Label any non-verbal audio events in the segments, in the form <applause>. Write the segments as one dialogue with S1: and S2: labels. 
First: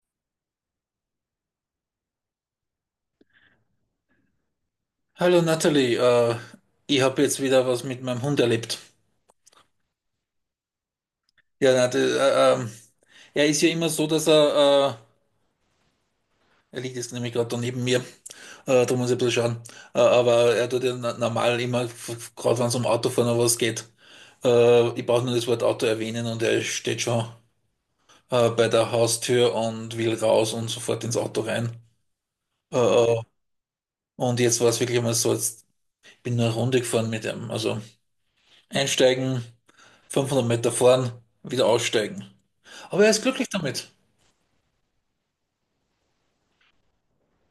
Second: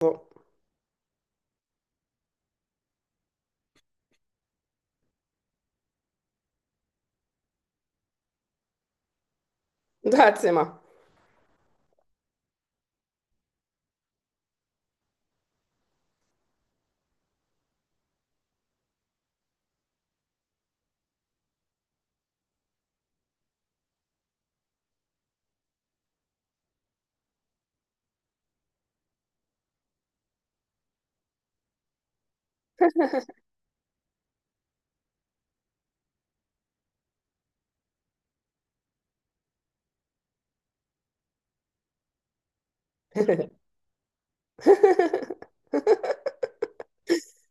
S1: So,
S2: Hallo Natalie, ich habe jetzt wieder was mit meinem Hund erlebt.
S1: erzähl mal.
S2: Ja, na, das, er ist ja immer so, dass er liegt jetzt nämlich gerade da neben mir, da muss ich ein bisschen schauen, aber er tut ja normal immer, gerade wenn es um Autofahren oder was geht, ich brauche nur das Wort Auto erwähnen und er steht schon bei der Haustür und will raus und sofort ins Auto rein. Äh, äh, und jetzt war es wirklich einmal so, jetzt bin ich nur eine Runde gefahren mit ihm, also einsteigen. 500 Meter fahren, wieder aussteigen. Aber er ist glücklich damit.
S1: <laughs>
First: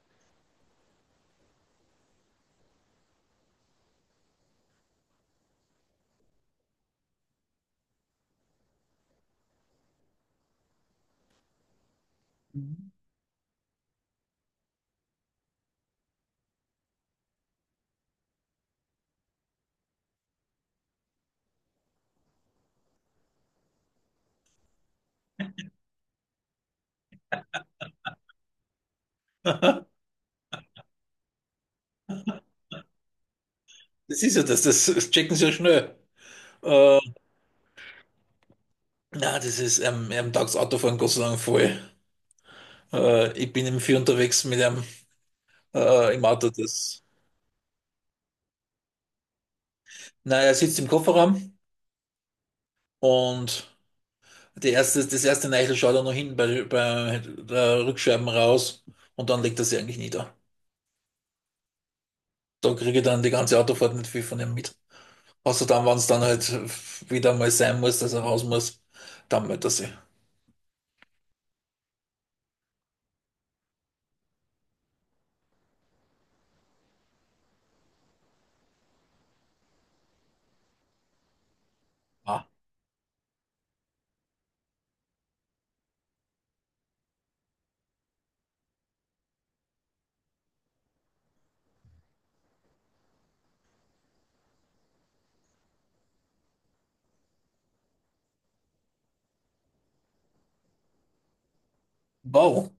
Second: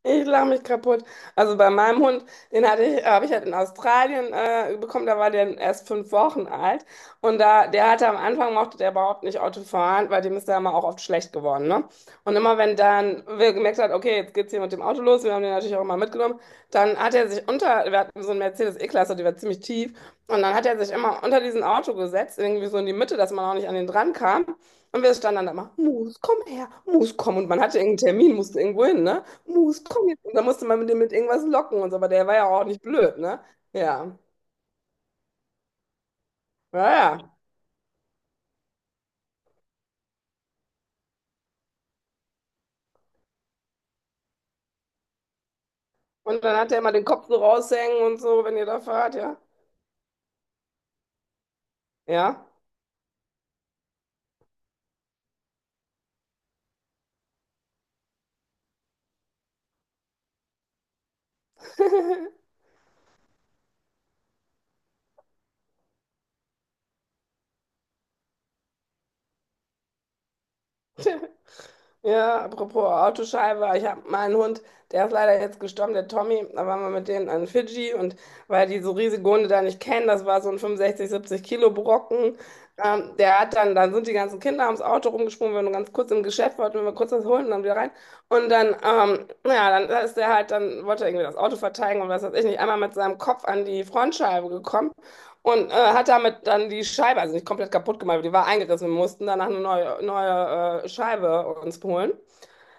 S1: Ich lache mich kaputt. Also bei meinem Hund, den hatte ich, habe ich halt in Australien bekommen, da war der erst 5 Wochen alt. Und da, der hatte am Anfang mochte der überhaupt nicht Auto fahren, weil dem ist da immer auch oft schlecht geworden, ne? Und immer wenn
S2: Mhm.
S1: dann wir gemerkt hat, okay, jetzt geht's hier mit dem Auto los, wir haben den natürlich auch immer mitgenommen, dann hat er sich unter, wir hatten so eine Mercedes E-Klasse, die war ziemlich tief, und dann hat er sich immer unter diesen Auto gesetzt, irgendwie so in die Mitte, dass man auch nicht an den dran kam. Und wir standen dann da immer, Mus, komm her, Mus, komm. Und man hatte irgendeinen Termin, musste irgendwo hin, ne? Mus, komm jetzt. Und dann musste man mit dem mit irgendwas locken und so, aber der war ja auch nicht blöd, ne? Ja.
S2: Das ist ja das checken sie ja schnell.
S1: Ja, ja.
S2: Na, das ist, er taugt Autofahren Gott sei Dank voll. Ich bin im Vier unterwegs mit einem im
S1: Und
S2: Auto.
S1: dann hat er immer
S2: Das,
S1: den Kopf so raushängen und so, wenn ihr da fahrt, ja.
S2: na, er sitzt im Kofferraum
S1: Ja.
S2: und das erste Neichel schaut er noch hinten bei der Rückscheiben raus und dann legt er sie eigentlich nieder. Da kriege ich dann die ganze Autofahrt nicht viel von ihm mit. Außer dann, wenn es dann halt wieder mal sein muss, dass er raus muss, dann meldet er sich.
S1: Ja, apropos Autoscheibe, ich habe meinen Hund, der ist leider jetzt gestorben, der Tommy, da waren wir mit denen an Fidschi und weil die so riesige Hunde da nicht kennen, das war so ein 65, 70 Kilo Brocken,
S2: Ah,
S1: der hat dann, dann sind die ganzen Kinder ums Auto rumgesprungen, wir waren nur ganz kurz im Geschäft, wollten wir kurz was holen und dann wieder rein und dann, ja, dann ist der halt, dann wollte er irgendwie das Auto verteidigen und was weiß ich nicht, einmal mit seinem Kopf an die Frontscheibe gekommen und hat damit dann die Scheibe, also nicht komplett kaputt gemacht, aber die war eingerissen. Wir mussten danach eine neue, neue Scheibe uns holen.
S2: wow.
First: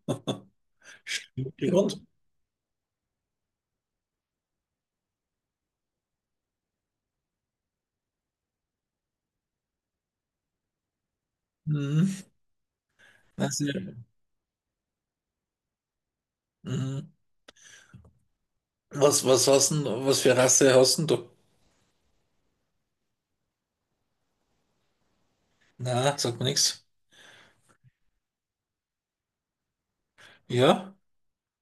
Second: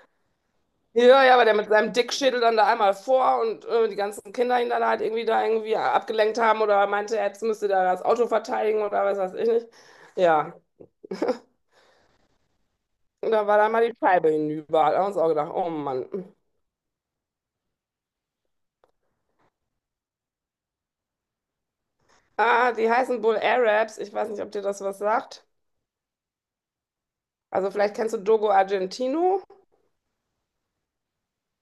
S1: Ja, ja, aber der mit seinem
S2: Grund?
S1: Dickschädel dann da einmal vor und die ganzen Kinder ihn dann halt irgendwie da irgendwie abgelenkt haben oder meinte, jetzt müsste da das Auto verteidigen oder was weiß ich nicht. Ja,
S2: Mhm.
S1: und da war
S2: Also,
S1: dann mal die Scheibe hinüber. Da haben wir uns auch gedacht, oh Mann.
S2: mhm. Was, was hast denn, was für Rasse hast denn du?
S1: Ah, die heißen Bull Arabs. Ich weiß nicht, ob dir das was sagt.
S2: Na, sagt mir nichts.
S1: Also vielleicht kennst du Dogo Argentino.
S2: Ja?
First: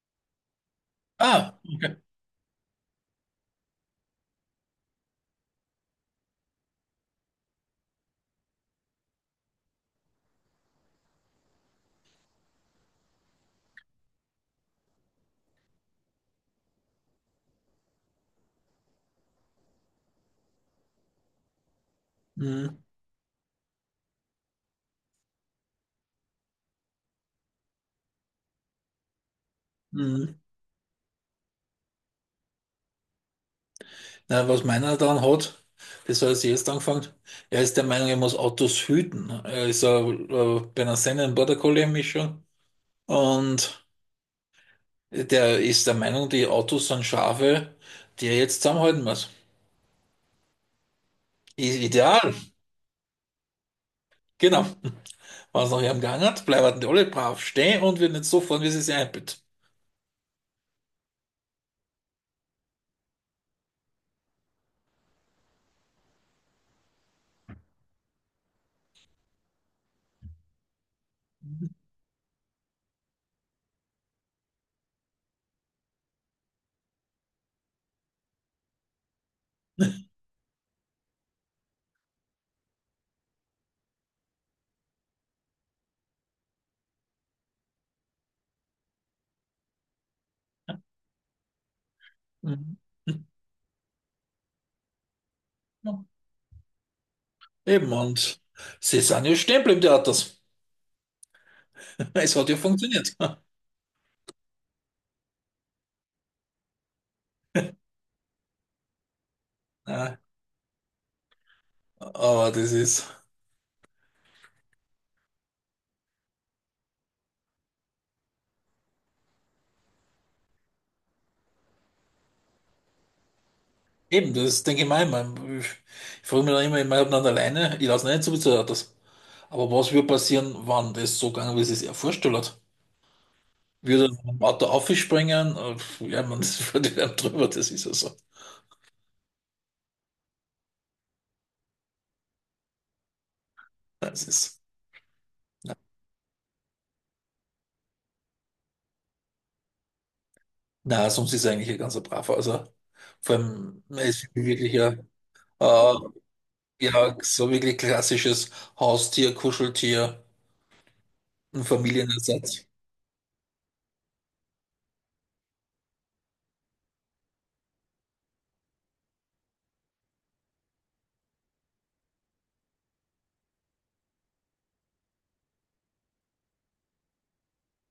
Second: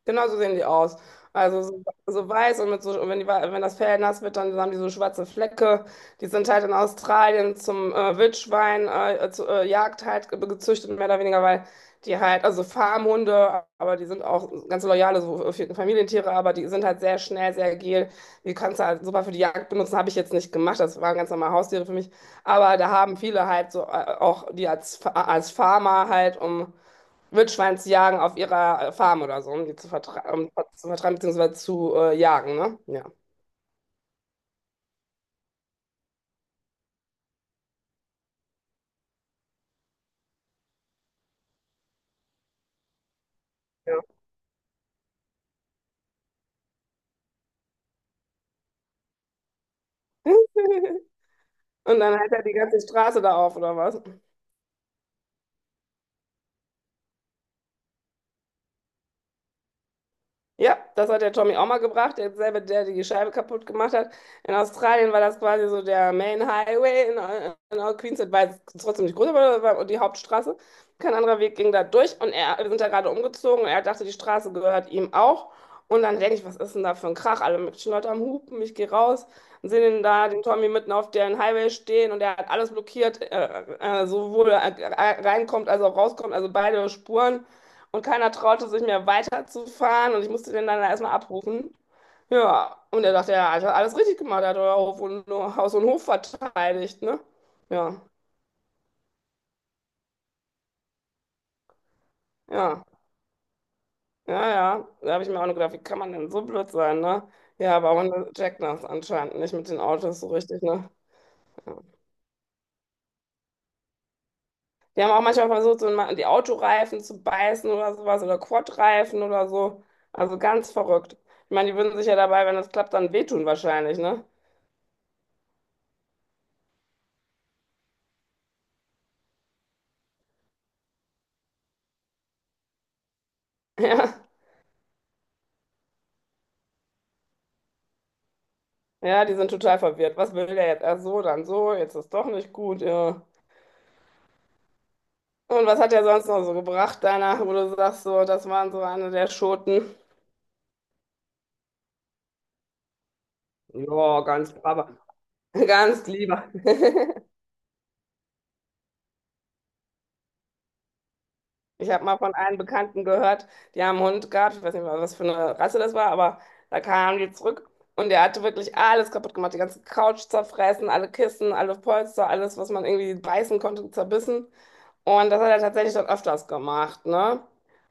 S1: Genau so sehen die aus.
S2: Ah,
S1: Also so,
S2: okay.
S1: so weiß und mit so, und wenn die, wenn das Fell nass wird, dann haben die so schwarze Flecke. Die sind halt in Australien zum Wildschwein, zu, Jagd halt gezüchtet, mehr oder weniger, weil die halt, also Farmhunde, aber die sind auch ganz loyale so, Familientiere, aber die sind halt sehr schnell, sehr agil. Die kannst du halt super für die Jagd benutzen, habe ich jetzt nicht gemacht, das waren ganz normale Haustiere für mich. Aber
S2: Mhm.
S1: da haben viele halt so auch die als, als Farmer halt, um Wildschwein zu jagen auf ihrer Farm oder so, um die zu
S2: Mhm.
S1: vertreiben, um, zu vertreiben beziehungsweise zu jagen, ne? Ja.
S2: Na, was meiner dann hat, das hat er jetzt angefangen. Er ist der Meinung, er muss Autos hüten. Er ist bei einer Sennen Border Collie Mischung und
S1: Ja.
S2: der ist der Meinung, die Autos sind Schafe, die er jetzt zusammenhalten muss.
S1: <laughs>
S2: I-
S1: Und dann
S2: Ideal,
S1: hält er die ganze Straße da auf, oder was?
S2: genau. Was es nach ihm Gang hat, bleiben die alle brav stehen und wir nicht so fahren, wie sie sich einbilden.
S1: Ja, das hat der Tommy auch mal gebracht, derselbe, der die Scheibe kaputt gemacht hat. In Australien war das quasi so der Main Highway in, Queensland, war jetzt trotzdem nicht groß, aber das war die Hauptstraße. Kein anderer Weg ging da durch und er, wir sind da gerade umgezogen und er dachte, die Straße gehört ihm auch. Und dann denke ich, was ist denn da für ein Krach? Alle möglichen Leute am Hupen, ich gehe raus und sehe den da, den Tommy mitten auf dem Highway stehen und er hat alles blockiert, sowohl reinkommt als auch rauskommt, also beide Spuren. Und keiner traute sich mehr weiterzufahren und ich musste den dann erstmal abrufen.
S2: Mhm.
S1: Ja, und er dachte, ja, hat alles richtig gemacht, er hat euer Hof und, Haus und
S2: Ja,
S1: Hof verteidigt, ne?
S2: eben,
S1: Ja,
S2: und sie sind ja stehen geblieben, die Autos. <laughs> Es hat ja
S1: ja,
S2: funktioniert. <laughs>
S1: ja, ja. Da habe ich mir auch nur gedacht, wie kann man denn so blöd sein, ne? Ja, aber man checkt das anscheinend nicht mit den
S2: Ja,
S1: Autos so richtig, ne? Ja.
S2: aber das ist
S1: Die haben auch manchmal versucht, so mal die Autoreifen zu beißen oder sowas oder Quadreifen oder so. Also ganz verrückt. Ich meine, die würden sich ja dabei, wenn das klappt, dann wehtun wahrscheinlich, ne?
S2: eben, das denke ich mir immer. Ich frage mich dann immer, ich meine, ob nicht alleine, ich lasse nicht so viel zu den Autos. Aber was würde passieren, wenn das so gegangen wäre, wie sie es sich er vorgestellt hat?
S1: <laughs>
S2: Würde
S1: Ja.
S2: ein Auto aufspringen? Ja, man <laughs> das fährt einem drüber, das ist ja so.
S1: Ja, die sind total verwirrt. Was will der jetzt? Erst so, dann so, jetzt ist doch nicht gut. Ja.
S2: Das ist,
S1: Und was hat er sonst noch so gebracht, deiner, wo du sagst, so, das waren so eine der Schoten?
S2: na, sonst ist er eigentlich ein ganzer Braver. Also, vor allem, er
S1: Ja,
S2: ist
S1: ganz
S2: wirklich
S1: braver,
S2: ein
S1: <laughs>
S2: äh,
S1: ganz lieber.
S2: ja,
S1: <laughs>
S2: so wirklich klassisches Haustier, Kuscheltier, ein
S1: Ich habe mal von einem
S2: Familienersatz.
S1: Bekannten gehört, die haben einen Hund gehabt, ich weiß nicht mal, was für eine Rasse das war, aber da kamen die zurück und der hatte wirklich alles kaputt gemacht, die ganze Couch zerfressen, alle Kissen, alle Polster, alles, was man irgendwie beißen konnte, zerbissen. Und das hat er tatsächlich dann öfters gemacht, ne?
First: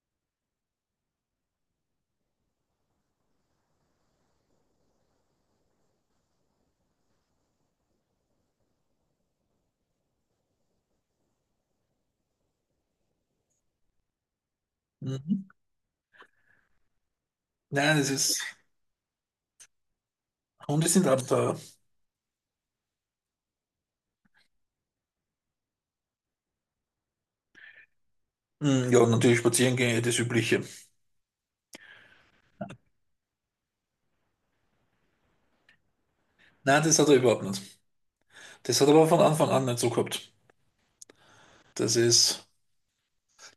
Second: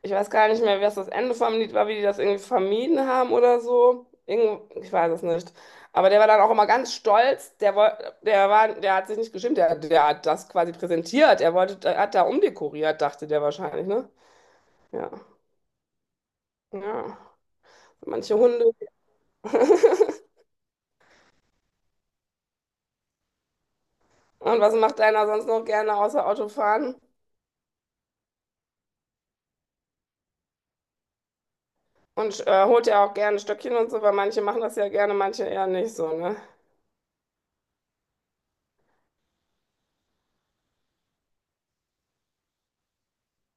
S1: Ich weiß gar nicht mehr, was das Ende vom Lied war, wie die das irgendwie vermieden haben oder so. Ich weiß es nicht. Aber der war dann auch immer ganz stolz. Der hat sich nicht geschämt. Der hat das quasi präsentiert. Er wollte, er hat da umdekoriert, dachte der wahrscheinlich, ne? Ja,
S2: Mhm.
S1: ja.
S2: Nein, das
S1: Manche
S2: ist,
S1: Hunde. <laughs>
S2: Hunde sind Abenteuer.
S1: Und was macht einer sonst noch gerne außer Autofahren?
S2: Mhm, ja, natürlich spazieren gehen, ja, das Übliche.
S1: Und holt ja auch gerne Stöckchen und so, weil manche machen das ja gerne, manche eher nicht so, ne?
S2: Nein, das hat er überhaupt nicht. Das hat er aber von Anfang an nicht so gehabt. Das ist,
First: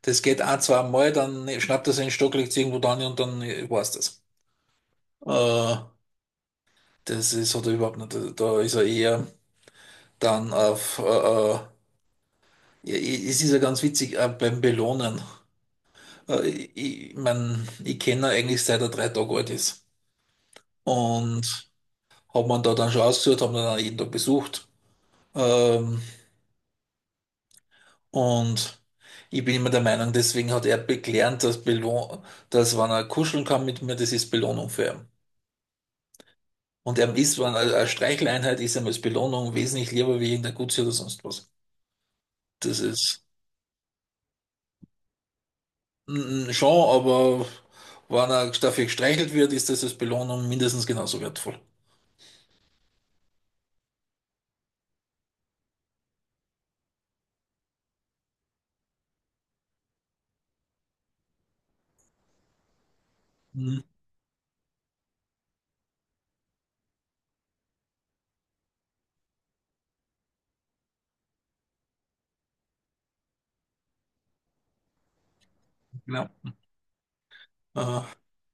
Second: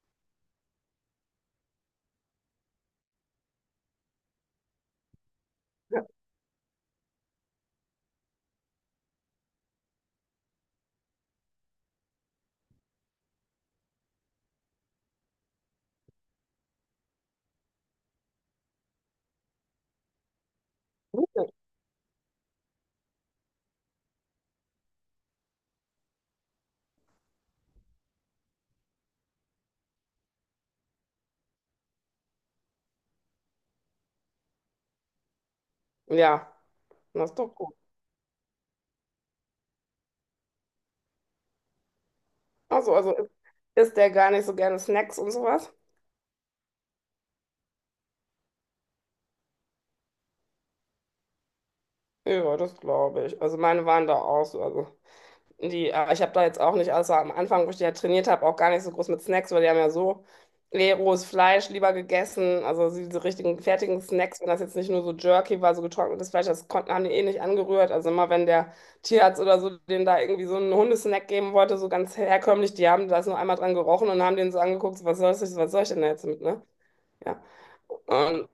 S2: das geht ein, zwei Mal, dann schnappt er seinen Stock, legt es irgendwo dran und dann war's das. Äh,
S1: Ja,
S2: Das ist, hat er überhaupt nicht. Da ist er eher dann auf, ja, es ist ja ganz witzig, beim Belohnen. Ich mein, ich kenne ihn eigentlich seit er 3 Tage alt ist. Und hab man da dann schon ausgesucht, haben ihn dann jeden Tag besucht. Ähm, und ich bin immer der Meinung, deswegen hat er gelernt, dass wenn er kuscheln kann mit mir, das ist Belohnung für ihn.
S1: ja,
S2: Und er
S1: das ist
S2: ist, wenn
S1: doch
S2: er
S1: gut.
S2: eine Streicheleinheit ist, ihm als Belohnung wesentlich lieber wie irgendein Gutsy oder sonst was. Das
S1: Also
S2: ist
S1: isst der gar nicht so gerne Snacks und sowas?
S2: schon, aber wenn er dafür gestreichelt wird, ist das als Belohnung mindestens genauso wertvoll.
S1: Ja, das glaube ich. Also meine waren da auch so. Also ich habe da jetzt auch nicht, außer am Anfang, wo ich die ja trainiert habe, auch gar nicht so groß mit Snacks, weil die haben ja so rohes Fleisch lieber gegessen. Also so diese richtigen
S2: Mhm,
S1: fertigen Snacks, wenn das jetzt nicht nur so Jerky war, so getrocknetes Fleisch, haben die eh nicht angerührt. Also immer wenn der Tierarzt oder so denen da irgendwie so einen Hundesnack geben wollte, so ganz herkömmlich, die haben das nur einmal dran gerochen und haben den so angeguckt, so, was soll ich denn da jetzt
S2: genau.
S1: mit, ne? Ja.
S2: Äh,
S1: Und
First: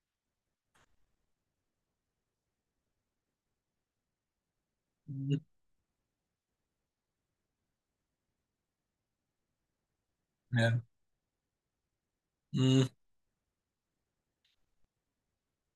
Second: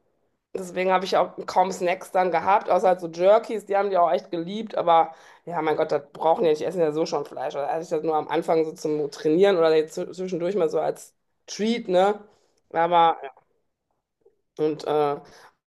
S1: deswegen habe ich auch kaum Snacks dann gehabt, außer halt so Jerkies, die haben die auch echt geliebt, aber
S2: mhm,
S1: ja, mein Gott, das brauchen die ja nicht, die essen ja so schon Fleisch. Also hatte ich das nur am Anfang so zum Trainieren oder jetzt zwischendurch mal so
S2: ja.
S1: als Treat, ne?
S2: Mhm.
S1: Aber, ja. Und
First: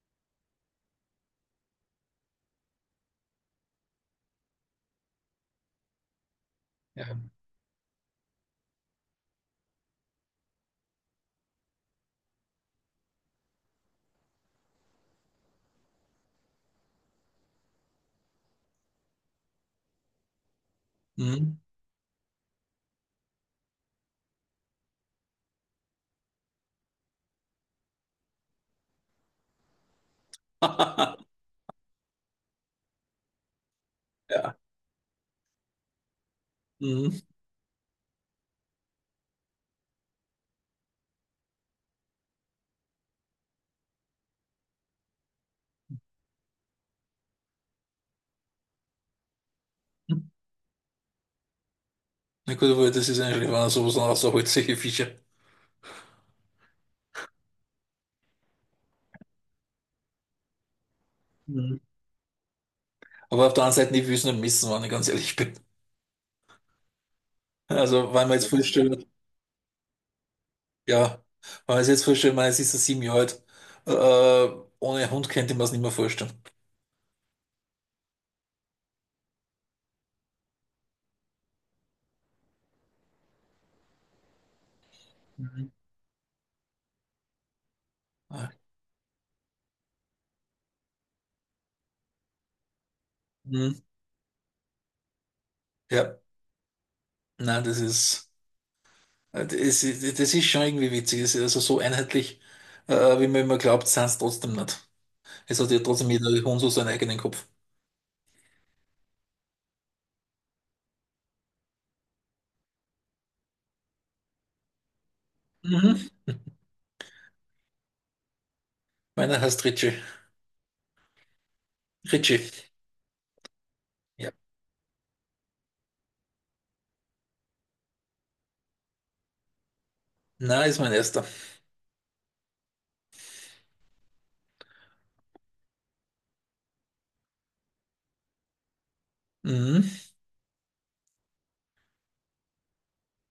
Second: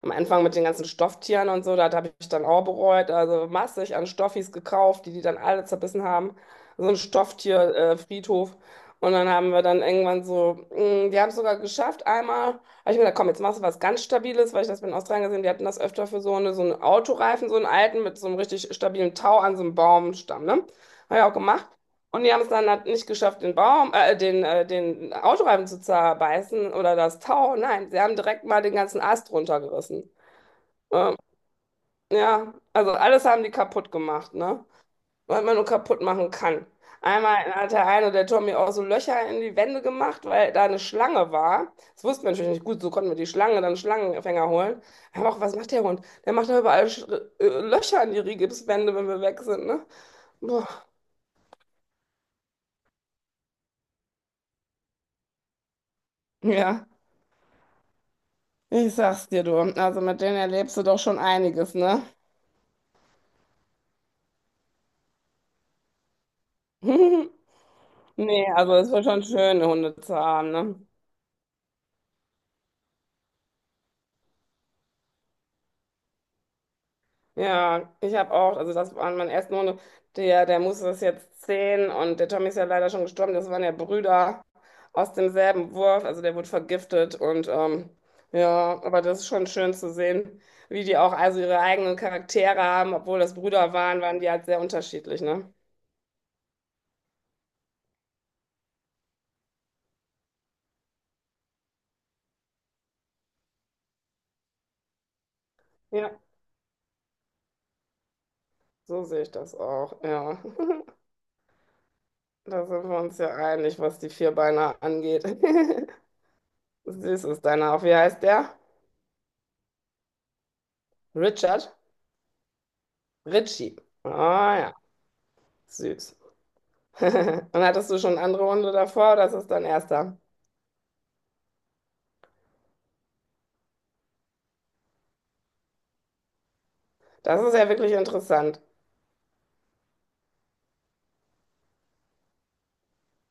S1: am Anfang mit den ganzen Stofftieren und so, das habe ich dann auch bereut. Also massig an Stoffis gekauft, die die dann alle zerbissen haben. So ein
S2: Ja.
S1: Stofftierfriedhof. Friedhof. Und dann haben wir dann irgendwann so, die haben es sogar geschafft. Einmal habe ich mir gedacht, komm, jetzt machst du was ganz Stabiles, weil ich das in Australien gesehen, die hatten das öfter für so, so einen Autoreifen, so einen alten mit so einem richtig stabilen Tau an so einem Baumstamm. Ne? Habe ich auch
S2: Mhm.
S1: gemacht. Und die haben es dann halt nicht geschafft, den Autoreifen zu zerbeißen oder das Tau. Nein, sie haben direkt mal den ganzen Ast runtergerissen. Ähm,
S2: <laughs>
S1: ja, also alles haben die kaputt gemacht,
S2: Ja.
S1: ne? Was man nur kaputt machen kann.
S2: Mhm.
S1: Einmal hat der eine, der Tommy, auch so Löcher in die Wände gemacht, weil da eine Schlange war. Das wussten wir natürlich nicht gut, so konnten wir die Schlange, dann Schlangenfänger holen. Aber auch, was macht der Hund? Der macht da überall Sch Löcher in die Rigipswände, wenn wir weg sind, ne? Boah.
S2: Na gut, aber das ist eigentlich, wenn er sowas noch rausholt, solche Fische.
S1: Ja, ich sag's dir, du. Also mit denen erlebst du doch schon einiges,
S2: Mhm.
S1: ne?
S2: Aber auf der anderen Seite, ich will es nicht missen, wenn ich ganz ehrlich bin.
S1: <laughs>
S2: Also, wenn man
S1: Nee,
S2: jetzt
S1: also es war
S2: vorstellt,
S1: schon schön, Hunde zu haben, ne?
S2: ja, wenn man es jetzt vorstellt, man, es ist ein 7 Jahre alt, ohne Hund könnte man es nicht mehr vorstellen.
S1: Ja, ich habe auch, also das waren meine ersten Hunde, der Musse ist jetzt 10 und der Tommy ist ja leider schon gestorben, das waren ja Brüder aus
S2: Mhm.
S1: demselben Wurf, also der wurde vergiftet und
S2: Ah.
S1: ja, aber das ist schon schön zu sehen, wie die auch also ihre eigenen Charaktere haben, obwohl das Brüder
S2: Mhm.
S1: waren, waren die halt sehr unterschiedlich, ne?
S2: Ja, nein, das ist schon irgendwie witzig. Das ist also so einheitlich, wie man immer glaubt, sind es trotzdem nicht. Es hat ja trotzdem
S1: Ja,
S2: jeder Hund so seinen eigenen Kopf.
S1: so sehe ich das auch, ja. <laughs> Da sind wir uns ja einig, was die Vierbeiner angeht.
S2: Mhm.
S1: <laughs> Süß ist deiner auch, wie heißt der?
S2: Meiner heißt Richie.
S1: Richard?
S2: Ritchie.
S1: Richie.
S2: Ja.
S1: Ah, ja. Süß. <laughs> Und hattest du schon andere Hunde davor oder ist es dein erster?
S2: Na, ist mein erster.
S1: Das ist ja wirklich interessant.
S2: Mhm.